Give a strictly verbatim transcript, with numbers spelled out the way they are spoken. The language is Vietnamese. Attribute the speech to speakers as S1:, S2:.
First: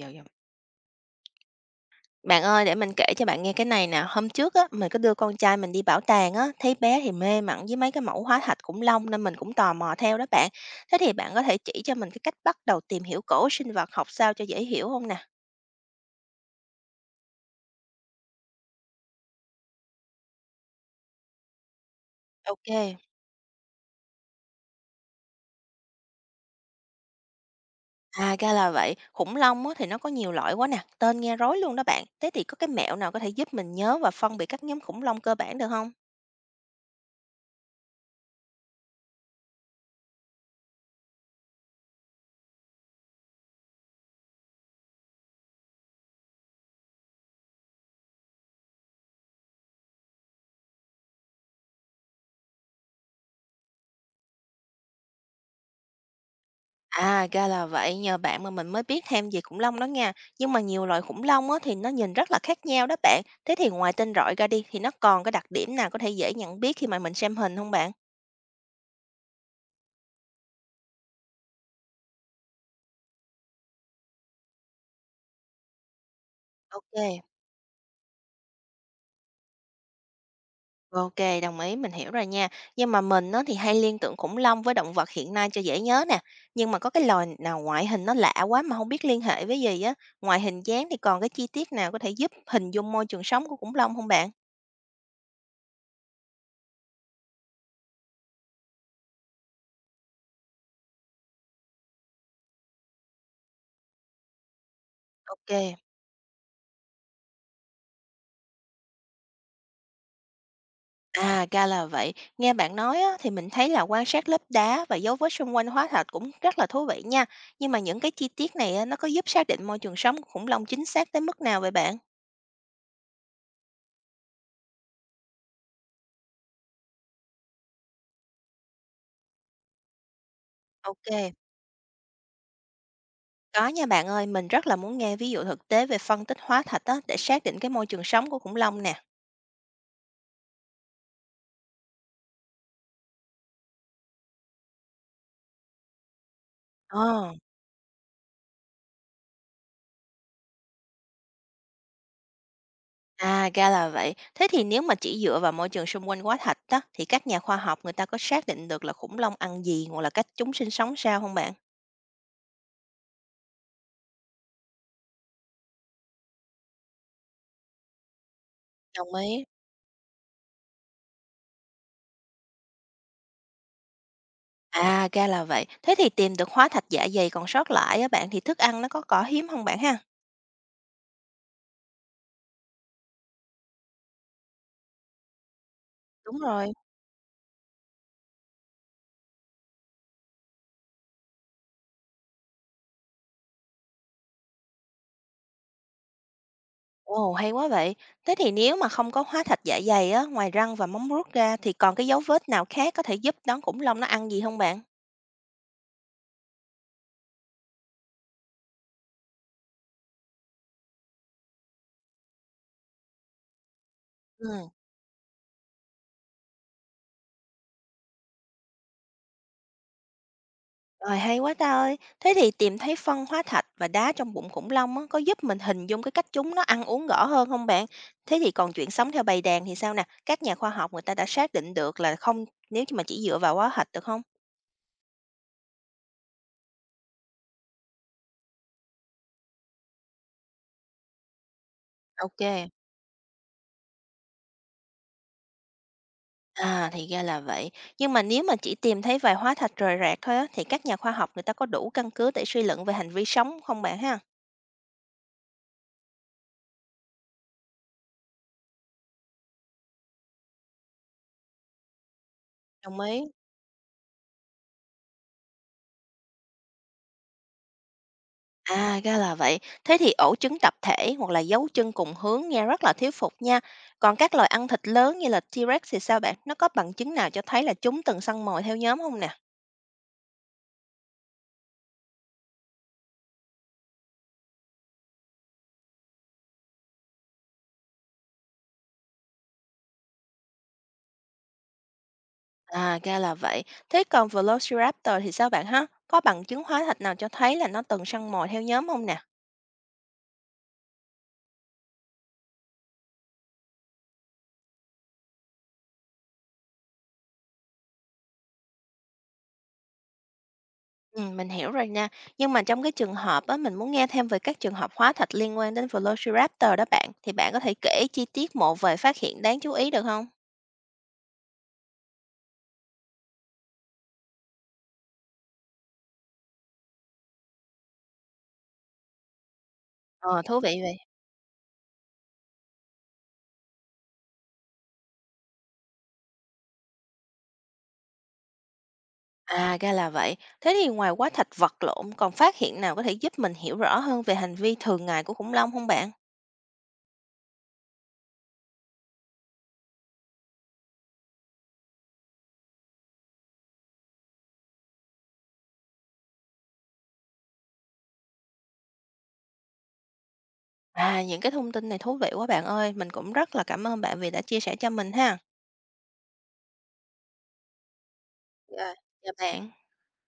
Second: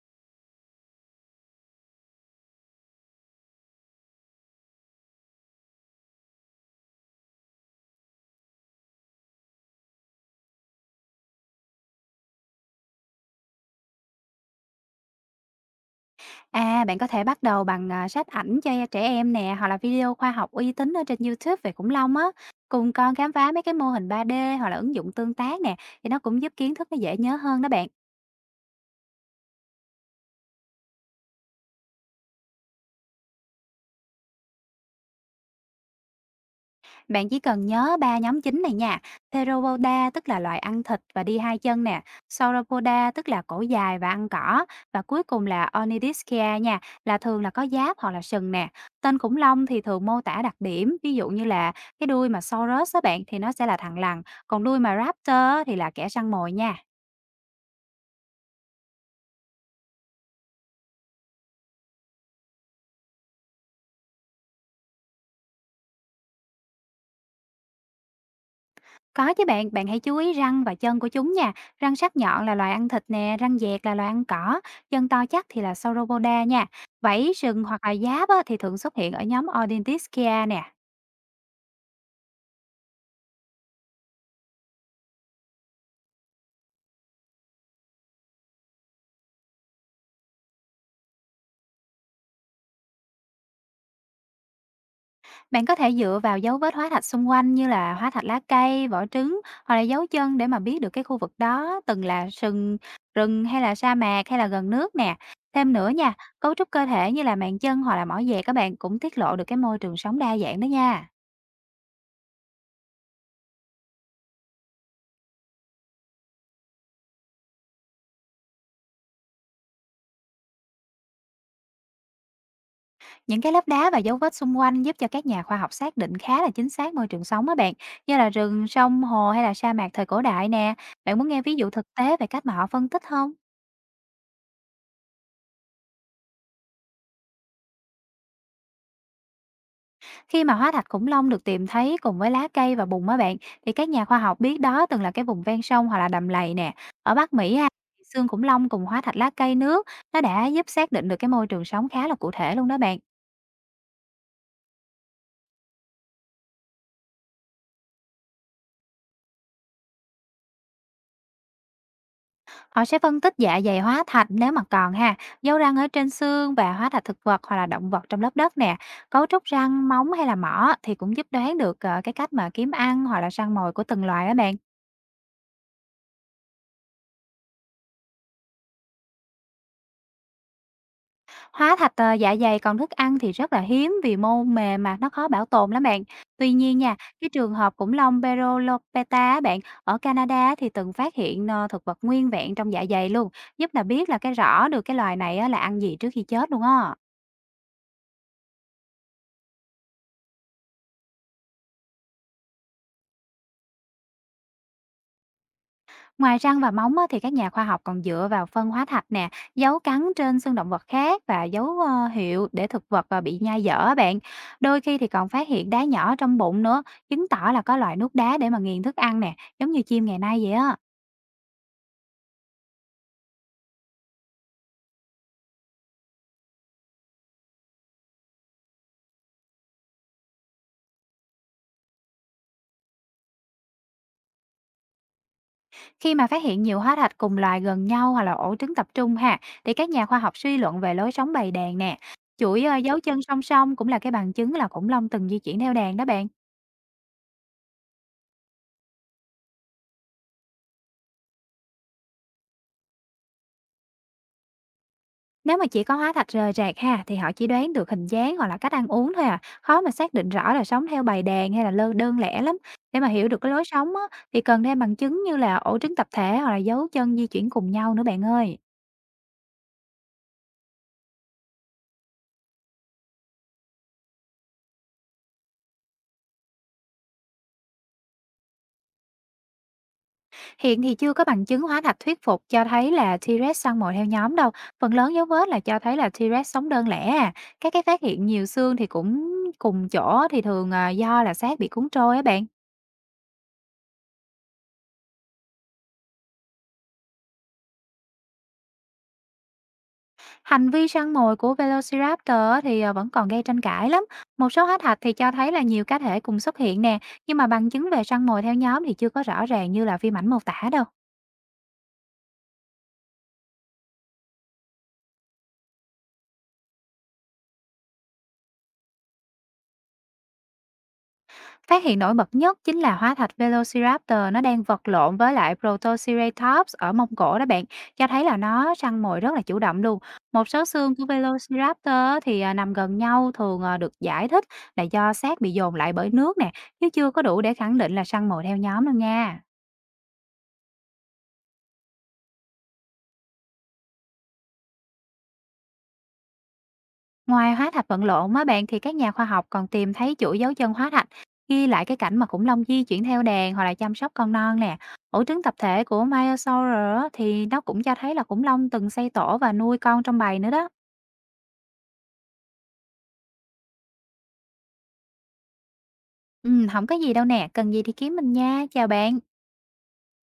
S1: Hiểu, hiểu. Bạn ơi, để mình kể cho bạn nghe cái này nè. Hôm trước á, mình có đưa con trai mình đi bảo tàng á, thấy bé thì mê mẩn với mấy cái mẫu hóa thạch khủng long nên mình cũng tò mò theo đó bạn. Thế thì bạn có thể chỉ cho mình cái cách bắt đầu tìm hiểu cổ sinh vật học sao cho dễ hiểu không nè?
S2: À, bạn có thể bắt đầu bằng, à, sách ảnh cho trẻ em nè, hoặc là video khoa học uy tín ở trên YouTube về khủng long á, cùng
S1: Ok.
S2: con khám phá mấy cái mô hình ba đê hoặc là ứng dụng tương tác nè, thì nó cũng giúp kiến thức nó dễ nhớ hơn đó bạn.
S1: À, ra là vậy. Khủng long á, thì nó có nhiều loại quá nè. Tên nghe rối luôn đó bạn. Thế thì có cái mẹo nào có thể giúp mình nhớ và phân biệt các nhóm khủng long cơ bản được không?
S2: Bạn chỉ cần nhớ ba nhóm chính này nha. Theropoda tức là loài ăn thịt và đi hai chân nè. Sauropoda tức là cổ dài và ăn cỏ. Và cuối cùng là Onidischia nha, là thường là có giáp hoặc là sừng nè. Tên khủng long thì thường mô tả đặc điểm, ví dụ như là cái đuôi mà Saurus đó bạn thì nó sẽ là thằn lằn, còn đuôi mà Raptor á thì là kẻ săn mồi nha.
S1: À, ra là vậy, nhờ bạn mà mình mới biết thêm về khủng long đó nha. Nhưng mà nhiều loài khủng long á, thì nó nhìn rất là khác nhau đó bạn. Thế thì ngoài tên gọi ra đi, thì nó còn cái đặc điểm nào có thể dễ nhận biết khi mà mình xem hình không bạn?
S2: Có chứ bạn, bạn hãy chú ý răng và chân của chúng nha. Răng sắc nhọn là loài ăn thịt nè, răng dẹt là loài ăn cỏ, chân to chắc thì là Sauropoda nha.
S1: Ok,
S2: Vảy sừng hoặc là giáp á, thì thường xuất hiện ở nhóm Odontiscia nè.
S1: ok, đồng ý, mình hiểu rồi nha. Nhưng mà mình nó thì hay liên tưởng khủng long với động vật hiện nay cho dễ nhớ nè. Nhưng mà có cái loài nào ngoại hình nó lạ quá mà không biết liên hệ với gì á. Ngoài hình dáng thì còn cái chi tiết nào có thể giúp hình dung môi trường sống của khủng long không bạn?
S2: Bạn có thể dựa vào dấu vết hóa thạch xung quanh như là hóa thạch lá cây, vỏ trứng hoặc là dấu chân để mà biết được cái khu vực đó từng là sừng, rừng hay là sa mạc hay là gần nước nè. Thêm
S1: Ok.
S2: nữa nha, cấu trúc cơ thể như là màng chân hoặc là mỏ dẹt các bạn cũng tiết lộ được cái môi trường sống đa dạng đó nha.
S1: À, ra là vậy. Nghe bạn nói á, thì mình thấy là quan sát lớp đá và dấu vết xung quanh hóa thạch cũng rất là thú vị nha. Nhưng mà những cái chi tiết này á, nó có giúp xác định môi trường sống của khủng long chính xác tới mức nào vậy bạn?
S2: Những cái lớp đá và dấu vết xung quanh giúp cho các nhà khoa học xác định khá là chính xác môi trường sống á bạn, như là rừng, sông, hồ hay là sa mạc thời cổ đại nè.
S1: Ok,
S2: Bạn muốn nghe ví dụ thực tế về cách mà họ phân tích không?
S1: có nha bạn ơi. Mình rất là muốn nghe ví dụ thực tế về phân tích hóa thạch á, để xác định cái môi trường sống của khủng long nè.
S2: Khi mà hóa thạch khủng long được tìm thấy cùng với lá cây và bùn á bạn, thì các nhà khoa học biết đó từng là cái vùng ven sông hoặc là đầm lầy nè.
S1: Ồ,
S2: Ở Bắc Mỹ ha, xương khủng long cùng hóa thạch lá cây nước, nó đã giúp xác định được cái môi trường sống khá là cụ thể luôn đó bạn.
S1: à, ra là vậy. Thế thì nếu mà chỉ dựa vào môi trường xung quanh hóa thạch đó thì các nhà khoa học người ta có xác định được là khủng long ăn gì hoặc là cách chúng sinh sống sao không bạn?
S2: Họ sẽ phân tích dạ dày hóa thạch nếu mà còn ha, dấu răng ở trên xương và hóa thạch thực vật hoặc là động vật trong lớp đất nè.
S1: Đồng
S2: Cấu trúc
S1: ý.
S2: răng, móng hay là mỏ thì cũng giúp đoán được ờ, cái cách mà kiếm ăn hoặc là săn mồi của từng loài á bạn.
S1: À, ra là vậy. Thế thì tìm được hóa thạch dạ dày còn sót lại á bạn, thì thức ăn nó có có hiếm không bạn ha?
S2: Hóa thạch ờ, dạ dày còn thức ăn thì rất là hiếm vì mô mềm mà nó khó bảo tồn lắm bạn.
S1: Đúng
S2: Tuy
S1: rồi.
S2: nhiên nha, cái trường hợp khủng long Perolopeta á bạn ở Canada thì từng phát hiện ờ, thực vật nguyên vẹn trong dạ dày luôn, giúp là biết là cái rõ được cái loài này á là ăn gì trước khi chết luôn á.
S1: Ồ, hay quá vậy. Thế thì nếu mà không có hóa thạch dạ dày á, ngoài răng và móng vuốt ra thì còn cái dấu vết nào khác có thể giúp đón khủng long nó ăn gì không bạn?
S2: Ngoài răng và móng á, thì các nhà khoa học còn dựa vào phân hóa thạch nè, dấu cắn trên xương động vật khác và dấu ờ, hiệu để thực vật ờ, bị nhai dở á bạn.
S1: Ừ,
S2: Đôi khi thì còn phát hiện đá nhỏ trong bụng nữa, chứng tỏ là có loại nuốt đá để mà nghiền thức ăn nè, giống như chim ngày nay vậy á.
S1: rồi hay quá ta ơi. Thế thì tìm thấy phân hóa thạch và đá trong bụng khủng long á, có giúp mình hình dung cái cách chúng nó ăn uống rõ hơn không bạn? Thế thì còn chuyện sống theo bầy đàn thì sao nè? Các nhà khoa học người ta đã xác định được là không nếu như mà chỉ dựa vào hóa thạch được không?
S2: Khi mà phát hiện nhiều hóa thạch cùng loài gần nhau hoặc là ổ trứng tập trung ha, thì các nhà khoa học suy luận về lối sống bầy đàn nè.
S1: Ô.
S2: Chuỗi ờ, dấu chân song song cũng là cái bằng chứng là khủng long từng di chuyển theo đàn đó bạn.
S1: À, thì ra là vậy. Nhưng mà nếu mà chỉ tìm thấy vài hóa thạch rời rạc thôi á, thì các nhà khoa học người ta có đủ căn cứ để suy luận về hành vi sống không bạn ha?
S2: Nếu mà chỉ có hóa thạch rời rạc ha, thì họ chỉ đoán được hình dáng hoặc là cách ăn uống thôi à, khó mà xác định rõ là sống theo bầy đàn hay là lơ đơn lẻ lắm. Để
S1: Đồng
S2: mà
S1: ý.
S2: hiểu được cái lối sống á, thì cần thêm bằng chứng như là ổ trứng tập thể hoặc là dấu chân di chuyển cùng nhau nữa bạn ơi.
S1: À, ra là vậy. Thế thì ổ trứng tập thể hoặc là dấu chân cùng hướng nghe rất là thuyết phục nha. Còn các loài ăn thịt lớn như là ti rét thì sao bạn? Nó có bằng chứng nào cho thấy là chúng từng săn mồi theo nhóm không nè?
S2: Hiện thì chưa có bằng chứng hóa thạch thuyết phục cho thấy là T-Rex săn mồi theo nhóm đâu. Phần lớn dấu vết là cho thấy là T-Rex sống đơn lẻ à. Các cái phát hiện nhiều xương thì cũng cùng chỗ thì thường à, do là xác bị cuốn trôi á bạn.
S1: À, ra là vậy. Thế còn Velociraptor thì sao bạn ha? Có bằng chứng hóa thạch nào cho thấy là nó từng săn mồi theo nhóm không nè?
S2: Hành vi săn mồi của Velociraptor thì, ờ, vẫn còn gây tranh cãi lắm. Một số hết hạch thì cho thấy là nhiều cá thể cùng xuất hiện nè, nhưng mà bằng chứng về săn mồi theo nhóm thì chưa có rõ ràng như là phim ảnh mô tả đâu.
S1: Ừm, mình hiểu rồi nha. Nhưng mà trong cái trường hợp á, mình muốn nghe thêm về các trường hợp hóa thạch liên quan đến Velociraptor đó bạn, thì bạn có thể kể chi tiết một vài phát hiện đáng chú ý được không?
S2: Phát hiện nổi bật nhất chính là hóa thạch Velociraptor nó đang vật lộn với lại Protoceratops ở Mông Cổ đó bạn, cho thấy là nó săn mồi rất là chủ động luôn.
S1: Ờ,
S2: Một
S1: thú
S2: số
S1: vị
S2: xương
S1: vậy.
S2: của Velociraptor á thì, à, nằm gần nhau thường, ờ, được giải thích là do xác bị dồn lại bởi nước nè, chứ chưa có đủ để khẳng định là săn mồi theo nhóm đâu nha.
S1: À, ra là vậy. Thế thì ngoài hóa thạch vật lộn còn phát hiện nào có thể giúp mình hiểu rõ hơn về hành vi thường ngày của khủng long không bạn?
S2: Ngoài hóa thạch vật lộn á bạn thì các nhà khoa học còn tìm thấy chuỗi dấu chân hóa thạch, ghi lại cái cảnh mà khủng long di chuyển theo đàn hoặc là chăm sóc con non nè. Ổ trứng tập thể của Myosaurus á, thì nó cũng cho thấy là khủng long từng xây tổ và nuôi con trong bầy nữa đó.
S1: À, những cái thông tin này thú vị quá bạn ơi. Mình cũng rất là cảm ơn bạn vì đã chia sẻ cho mình ha.
S2: Ừ, không có gì đâu nè, cần gì thì kiếm mình nha, chào
S1: Dạ,
S2: bạn.
S1: chào bạn.